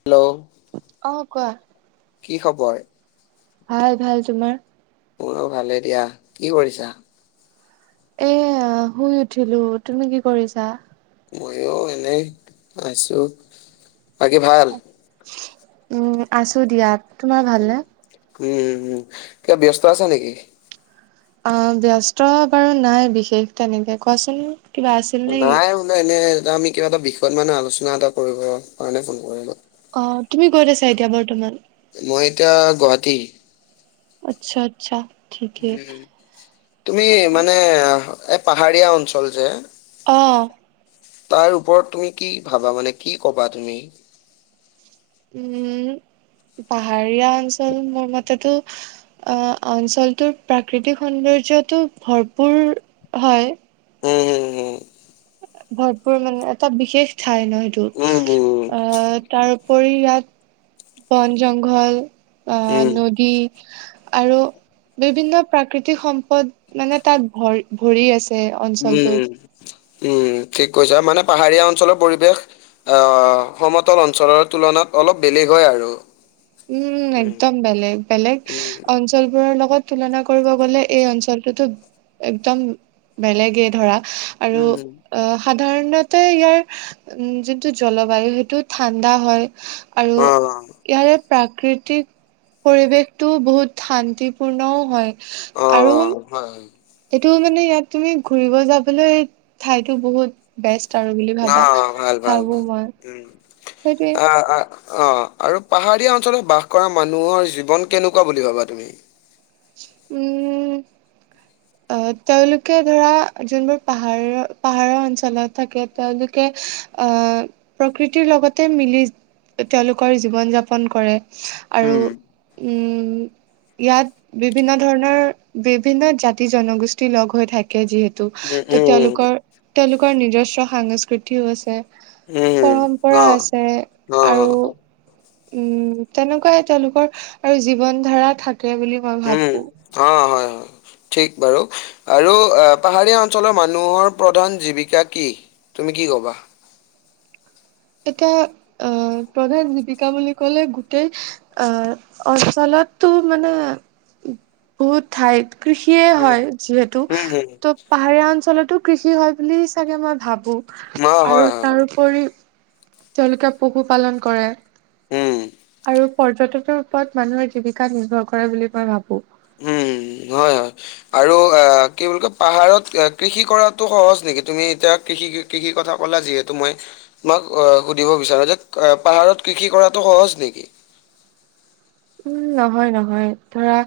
Hello অ' কোৱা। কি খবৰ? ভাল ভাল তোমাৰ? মোৰো ভালে দিয়া, কি কৰিছা? এয়া শুই উঠিলো তুমি কি কৰিছা? ময়ো এনেই আহিছো বাকী ভাল? উম আছো দিয়া, তোমাৰ ভালনে? উম, হম কিবা ব্যস্ত আছা নেকি? অ' ব্যস্ত বাৰু নাই বিশেষ তেনেকে কোৱাচোন। কিবা আছিল নেকি নাই হোলে এনে এ আমি কিবা এটা বিষয়ত মানে আলোচনা এটা কৰিব কাৰণে ফোন কৰিলো। অ' তুমি ক'ত আছা এতিয়া বৰ্তমান? মই এতিয়া গুৱাহাটী। আচ্ছা-আচ্ছা। উ' তুমি মানে এ পাহাৰীয়া অঞ্চল যে অ'। তাৰ ওপৰত তুমি কি ভাবা মানে কি কবা তুমি? উম পাহাৰীয়া অঞ্চল মোৰ মতেতো [inaudible] অ' অঞ্চলটোৰ প্ৰাকৃতিক সৌন্দৰ্যটো ভৰপূৰ হয়। উম' হুম-হুম। ভৰপুৰ মানে এটা বিশেষ ঠাই ন সটো উম, উম। উম, উম, অ' তাৰ উপৰি ইয়াত বন, জংঘল আ উম। নদী আৰু বিভিন্ন প্ৰাকৃতিক সম্পদ মানে তাত ভৰি, ভৰি আছে। অঞ্চলটোত। উম' উম' ঠিক কৈছা মানে পাহাৰীয়া অঞ্চলৰ পৰিৱেশ আহ সমতল অঞ্চলৰ তুলনাত অলপ বেলেগ হয় আৰু। উম, একদম বেলেগ, বেলেগ উম, অঞ্চলবোৰৰ লগ লগত তুলনা কৰিব গ'লে এই অঞ্চলটোতো একদম বেলেগেই ধৰা আৰু উম আ সাধাৰণতে ইয়াৰ উম যিটো জলবায়ু সেইটো ঠাণ্ডা হয়। আৰু অ', ইয়াৰ প্ৰাকৃতিক পৰিৱেশটোও বহুত শান্তিপূৰ্ণও হয়। অ', আৰু -অ' হয়। এইটো মানে ইয়াত তুমি ঘুৰিব যাবলৈ ঠাইতো বহুত বেষ্ট। আৰু বুলি ভাবা। অ' ভাল-ভাল ভাবো মই উম সেইটোৱে আ অ' আৰু পাহাৰীয়া অঞ্চলত বাস কৰা মানুহৰ জীৱন কেনেকুৱা বুলি ভাবা তুমি উম'। অ' তেওঁলোকে ধৰা যোনবোৰ পাহাৰৰ, পাহাৰৰ অঞ্চলত থাকে তেওঁলোকে আহ প্ৰকৃতিৰ লগতে মিলি তেওঁলোকৰ জীৱন- যাপন কৰে। আৰু উম, উম ইয়াত বিভিন্ন ধৰণৰ বিভিন্ন জাতি-জনগোষ্ঠী লগ হৈ থাকে যিহেতু উম, ত উম, তেওঁলোকৰ তেওঁলোকৰ নিজস্ব সংস্কৃতিও আছে। উম, পৰম্পৰা অ', আছে আৰু অ', উম তেনেকুৱাই তেওঁলোকৰ আৰু জীৱন ধাৰা থাকে বুলি। অ মই উম, ভাবো। অ', হয় হয়। ঠিক বাৰু আৰু পাহাৰীয়া অঞ্চলৰ মানুহৰ প্ৰধান জীৱিকা কি। তুমি কি কবা। এতিয়া আহ প্ৰধান জীৱিকা বুলি ক'লে গোটেই আহ অঞ্চলত তাতো মানে বহুত ঠাই কৃষিয়ে উম। হয় যিহেতু উম, হুম। ত' পাহাৰীয়া অঞ্চলতো কৃষি হয় বুলি চাগে মই ভাবো অ', হয়, আৰু হয়, হয়। তাৰপৰি তেওঁলোকে পশুপালন কৰে উম, আৰু পৰ্যটনৰ ওপৰত মানুহৰ জীৱিকা নিৰ্ভৰ কৰে বুলি মই ভাবো। উম'। উ হয় হয়, আৰু আ' কি বুলি কয় পাহাৰত কৃষি কৰাতো সহজ নেকি? তুমি এতিয়া, কৃষি কৃষি কথা কলা যিহেতু মই তোমাক অ' সুধিব বিচাৰো যে, পাহাৰত কৃষি কৰাটো সহজ নেকি? উম, নহয় নহয়। ধৰা,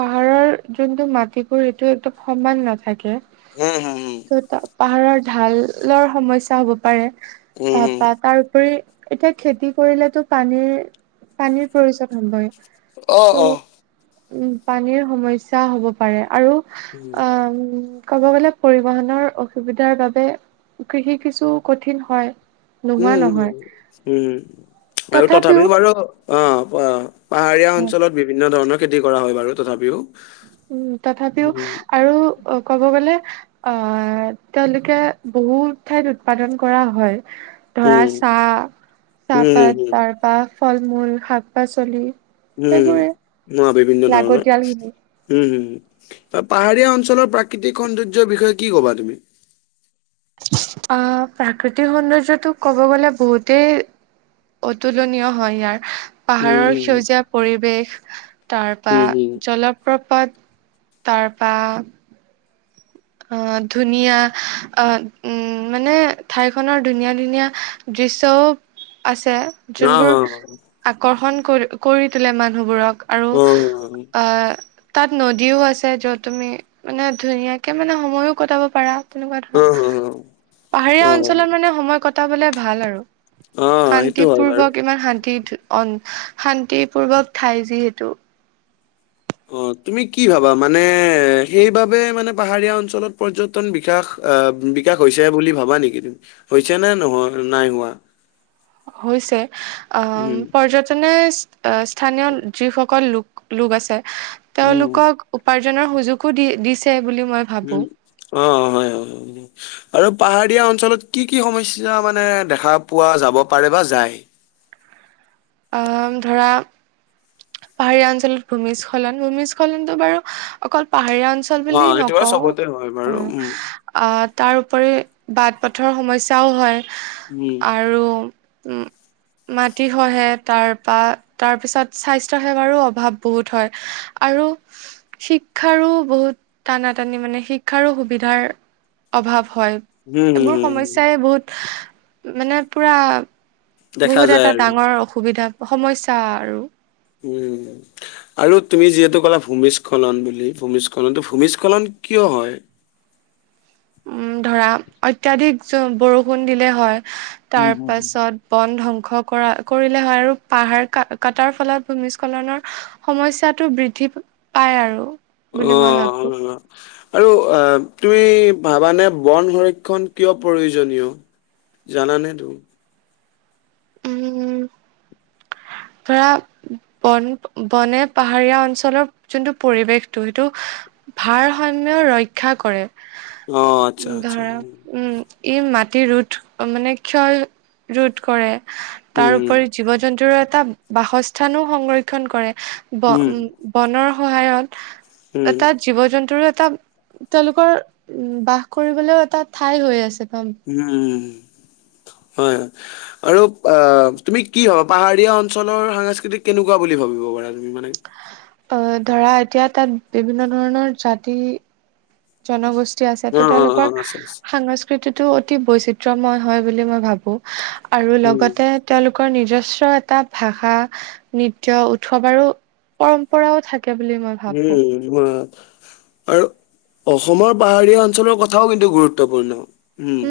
পাহাৰৰ যোনটো মাটিবোৰ এইটো একদম সমান নাথাকে। হম হম হম। ত' তা পাহাৰৰ ঢালৰ সমস্যা হ'ব পাৰে, উম, হুম। তাৰপা তাৰোপৰি, এতিয়া খেতি কৰিলেতো পানীৰ পানীৰ প্ৰয়োজন হবই। অ' ত' অ'। উম, পানীৰ সমস্যা হ'ব পাৰে। আৰু উম, আ ক'ব গ'লে, পৰিবহনৰৰ অসুবিধাৰ বাবে কৃষি কিছু কঠিন হয়। নোহোৱা উম নহয় উম উম, আৰু তথাপিও বাৰু। অ' অ'। পাহাৰীয়া অ অঞ্চলত বিভিন্ন ধৰণৰ খেতি কৰা হয় বাৰু তথাপিও। উম, তথাপিও উম, আৰু অ' কব গ'লে আহ তেওঁলোকে বহুত ঠাইত উৎপাদন কৰা হয়। ধৰা, উম, উম, চাহ-চাহপাত উম, তাৰপা ফল-মূল শাক-পাচলি। উম, বিভিন্ন ধৰণৰ। লাগতিয়ালখিনি হম, হম! পাহাৰীয়া অঞ্চলৰ প্ৰাকৃতিক সৌন্দৰ্যৰ বিষয়ে কি কবা তুমি? আহ, প্ৰাকৃতিক সৌন্দৰ্যটো ক'ব গলে বহুতেই অতুলনীয় হয় ইয়াৰ উম, পাহাৰৰ উম, সেউজীয়া পৰিৱেশ তাৰপৰা উম, হুম। জলপ্ৰপাত তাৰপৰা অ ধুনীয়া অ উম মানে ঠাই খনৰ ধুনীয়া ধুনীয়া দৃশ্যও আছে অ', যোনবোৰ অ', আকৰ্ষণ কৰি কৰি তোলে মানুহবোৰক আৰু অ', অ তাত নদীও আছে যত তুমি মানে ধুনীয়া ত মানে সময়ো কটাব পাৰা তেনেকুৱা ধৰা অ', পাহাৰীয়া অ', অ', অঞ্চলত মানে সময় ক পটাবলে ভাল আৰু অ', সেইটো শান্তি হয় বাৰু। পূৰ্বক ইমান শান্তি অ শান্তিপূৰ্বক ঠাই যিহেতু অ তুমি কি ভাবা মানে সেইবাবে মানে পাহাৰীয়া অঞ্চলত পৰ্যটন বিকাশ আহ বিকাশ হৈছে বুলি ভাবা নেকি হৈছে নে নাই হোৱা হৈছে আহ উম, পৰ্যটনে স্থানীয় যিসকল লোক লোক আছে উম, তেওঁলোকক উপাৰ্জনৰ সুযোগো দি দিছে বুলি মই ভাবো উম অ হয় হয়। আৰু পাহাৰীয়া অঞ্চলত কি কি সমস্যা মানে দেখা পোৱা যাব পাৰে বা যায়? ধৰা পাহাৰীয়া অঞ্চলত ভূমিস্খলন ভূমিস্খলনতটো বাৰু অকল পাহাৰীয়া অঞ্চল অ বুলি সেইটো বাৰু নকওঁ চবতে হয় অ বাৰু উম আহ তাৰ উপৰি বাট-পথৰ সমস্যাও হয় উম আৰু উম মাটি সহে‌‌। তাৰপা তাৰপিছত স্বাস্থ্য সেৱাৰো অভাৱ বহুত হয় আৰু শ শিক্ষাৰো বহুত টানা-টানি মানে শিক্ষাৰো সুবিধাৰ অভাৱ। হয় এইবোৰ উম সমস্যাই বহুত মানে পুৰা দেখা বহুত যায় এটা আৰু ডাঙৰ অসুবিধা সমস্যা আৰু। উম আৰু তুমি যিহেতু ক'লা ভূমিস্খলন বুলি, ভূমিস্খলন ভূমিস্খলন কিয় হয়? উম ধৰা অত্যাধিক বৰষুণ দিলে হয়। উম তাৰ হুম পাছত বন ধংস কৰা কৰিলে হয় আৰু পাহাৰ ক কাটাৰ ফলত ভূমিস্খলনৰ সমস্যাটো বৃদ্ধি পায় আৰু। অ বুলি মই ভাবো অ আৰু আহ তুমি ভাৱানে বন সংৰক্ষণ কিয় প্ৰয়োজনীয়? জানা নে তো? উম। ধৰা বন বনে পাহাৰীয়া অঞ্চলৰ যোনটো পৰিৱেশটো সেইটো ভাৰসাম্য ৰক্ষা কৰে। অ আচ্ছা আচ্ছা ধৰা উম এই ম ৰোধ মানে ক্ষয় ৰোধ কৰে উম তাৰোপৰি জীৱ-জন্তুৰো এটা বাসস্থানো সংৰক্ষন কৰে ব অ উম বনৰ সহায়ত উম এটা জীৱ-জন্তুৰ এটা এটা তেওঁলোকৰ বাস কৰিবলৈও এটা ঠাই হৈ আছে। বা উম। হয় আৰু অ তুমি কি হবা পাহাৰীয়া অঞ্চলৰ সাংস্কৃতিক কেনেকুৱা বুলি ভাৱা? [unintelligible] অ ধৰা এতিয়া তাত বিভিন্ন ধৰণৰ জাতি-জনগোষ্ঠী আছে অ ত অ তেওঁলোকৰ অ আছে আছে সংস্কৃতিটো অতি বৈচিত্ৰময় হয় বুলি মই ভাবোঁ। আৰু উম লগতে তেওঁলোকৰ নিজস্ব এটা ভাষা, নৃত্য, উৎসৱ আৰু পৰম্পৰাও থাকে। বুলি মই উম ভাবো নিম আৰু অসমৰ পাহাৰীয়া অঞ্চলৰ কথাও কিন্তু গুৰুত্বপূৰ্ণ।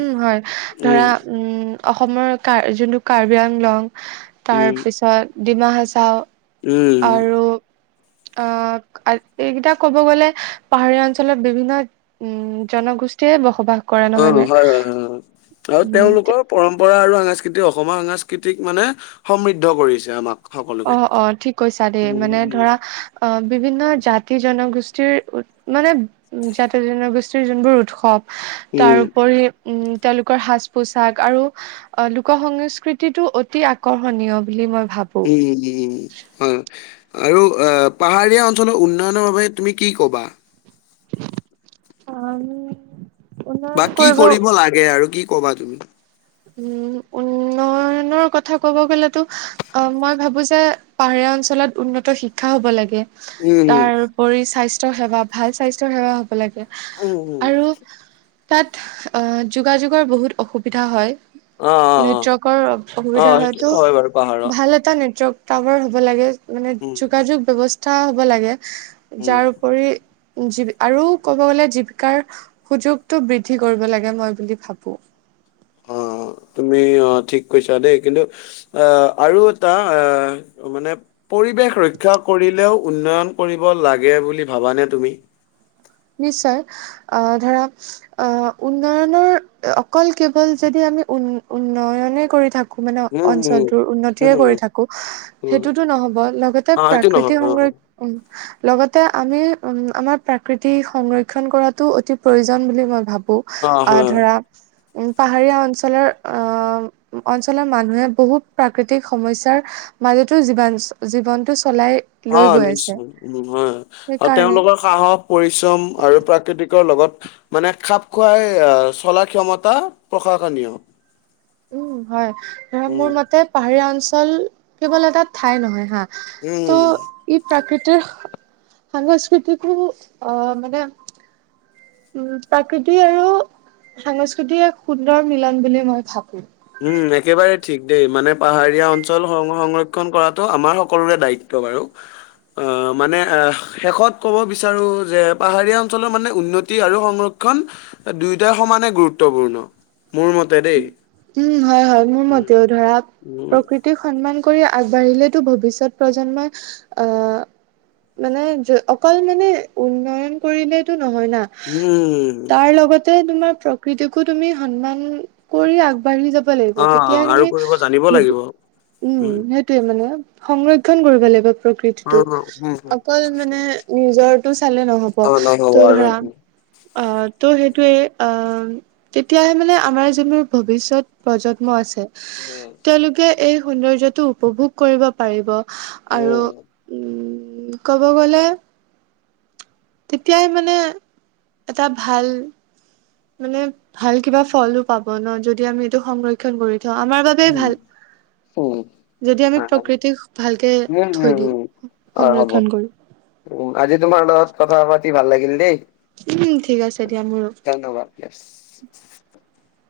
উম হয় উম ধৰা উম অসমৰ কাৰ যোনটো কাৰ্বি আংলং তাৰ উম পিছত ডিমা হাছাও। উম। অ এইকেইটা ক'ব গ'লে পাহাৰীয়া অঞ্চলত বিভিন্ন উম জনগোষ্ঠী বসবাস কৰা অ নহয় নে? হয় হয় হয় আৰু উম তেওঁলোকৰ পৰম্পৰা আৰু সাস্কৃতি অসমৰ সাংস্কৃতিক মানে সমৃদ্ধ কৰিছে আমাক অ সকলোকে অ ঠিক কৈছা দেই উম মানে উম ধৰা অ বিভিন্ন জাতি- জনগোষ্ঠী। মানে জাতি-জনগোষ্ঠীৰ যোনবোৰ উৎসৱ উম তাৰোপৰি উম তেওঁলোকৰ সাজ পোছাক আৰু অ লোক সংস্কৃতিতটো অতি আকৰ্ষণীয় বুলি মই ভাবো। উম উম উম হয়। আৰু আহ পাহাৰীয়া অঞ্চলৰ উন্নয়নৰ বাবে তুমি কি কবা? [unintelligible] বা কি কৰিব লাগে আৰু কি কবা তুমি? উম, উন্নয়নৰ কথা কব গলেতো অ মই ভাবো যে পাহা গাওঁ অঞ্চলত উন্নত শিক্ষা হব লাগে। উম তাৰপৰি স্বাস্থ্য সেৱা ভাল স্বাস্থ্য সেৱা হব লাগে উম উম উম আৰু তাত অ যোগাযোগৰ বহুত অসুবিধা হয়। অ অ অ নেটৱৰ্কৰ অ অসুবিধা হয়তো, সেইটোতো হয় বাৰু পাহাৰত ভাল এটা নেটৱৰ্ক টাৱাৰ হ'ব লাগে মানে উম যোগাযোগ ব্যৱস্থা হ'ব লাগে উম যাৰ উপৰি জীৱিকাৰ আৰু ক'ব গ'লে জীৱিকাৰ সুযোগটো বৃদ্ধি কৰিব লাগে মই বুলি ভাবো। অ। তুমি ঠিক কৈছা দেই, কিন্তু আৰু এটা মানে পৰিৱেশ পৰিৱেশ ৰক্ষা কৰিলেও উন্নয়ন কৰিব লাগে বুলি ভাবানে তুমি? নিশ্চয়, আহ ধৰা অ উন্নয়নৰ অকল কেৱল যদি - আমি উ উন্নয়নে কৰি থাকো মানে উম উম অঞ্চলটোৰ উন্নতিয়ে উম কৰি থাকো উম সেইটোতো নহ'ব লগতে অ সেইটো নহয় প্ৰাকৃতিক অ সংৰক্ষণ উন্নয়ন লগতে আমি আমাৰ প্ৰকৃতিক সংৰক্ষণ কৰাটো অতি প্ৰয়োজন বুলি মই ভাবোঁ। অ আহ হয় ধৰা উম, পাহাৰীয়া অঞ্চলৰ আহ অঞ্চলৰ মানুহে বহুত প্ৰাকৃতিক সমস্যাৰ মাজতো জীবাঞ্চল জীৱনটো চলাই লৈ অ' গৈ আছে নিশ্চয়। উম, হয় আৰু সেইকাৰণে তেওঁলোকৰ সাহস পৰিশ্ৰম পৰিশ্ৰম আৰু প্ৰাকৃতিকৰ লগত মানে খাপ খুৱাই আহ চলা ক্ষমতা প্ৰশাসনীয় নিয়ম উম, হয় ধৰা মোৰ মতে পাহাৰীয়া অঞ্চল কেৱল এটা ঠাই নহয়। হা তোৰ উম ই প্ৰাকৃতিক তোৰ সাংস্কৃতিকো অ' মানে উম, প্ৰাকৃতি আৰু সাংস্কৃতিক এক সুন্দৰ মিলন বুলি মই ভাবোঁ। উম, একেবাৰেই ঠিক দেই। মানে পাহাৰীয়া অঞ্চল সং সংৰক্ষণ কৰাটো আমাৰ সকলোৰে দায়িত্ব তো বাৰু। অ' মানে শেষত ক'ব বিচাৰো যে পাহাৰীয়া অঞ্চলৰ মানে উন্নতি আৰু সংৰক্ষণ ক্ষণ দুয়োটাই সমানে গুৰুত্বপূৰ্ণ মোৰ মতে দেই। উম, হয়, হয়। মোৰ উম, মতেও ধৰা উম, প্ৰকৃতিক সন্মান কৰি আগবাঢ়িলেতো ভৱিষ্যত প্ৰজন্মই আহ মানে য অকল মানে উন্নয়ন কৰিলেতো নহয় না উম, তাৰ লগত তে তোমাৰ প্ৰকৃতিকো তুমি সন্মান কৰি আগবাঢ়ি যাব লাগিব। তেতিয়া অ' আৰু তুমি কৰিব জানিব লাগিব। উম, উম, সেইটোয়ে মানে সংৰক্ষণ কৰিব লাগিব অ প্ৰকৃতিটোক উম, অকল মানে নিজৰ চালে নহ'ব। অ' নহ'ব তোৰ আৰু ধৰা অ' তোৰ সেইটোৱে অ' তেতিয়াহে মানে আমাৰ তোৰ মোৰ ভৱিষ্যত প্ৰজন্ম আছে। উম। তেওঁলোকে এই সৌন্দৰ্য্যটো উপভোগ কৰিব পাৰিব আৰু উম উম, ক'ব গ'লে। তেতিয়াই মানে এটা ভাল মানে ভাল কিবা ফলো পাব ন যদি আমি এইটো সংৰক্ষণ কৰিম। তো আমাৰ বাবে ভাল। যদি আমি প্ৰকৃতিক ভালকে থৈ দিওঁ হ'ব। সংৰক্ষন কৰি। উম, আজি তোমাৰ লগত কথা পাতি ভাল লাগিল দেই। উম, ঠিক আছে দিয়া মোৰো। [inaudible]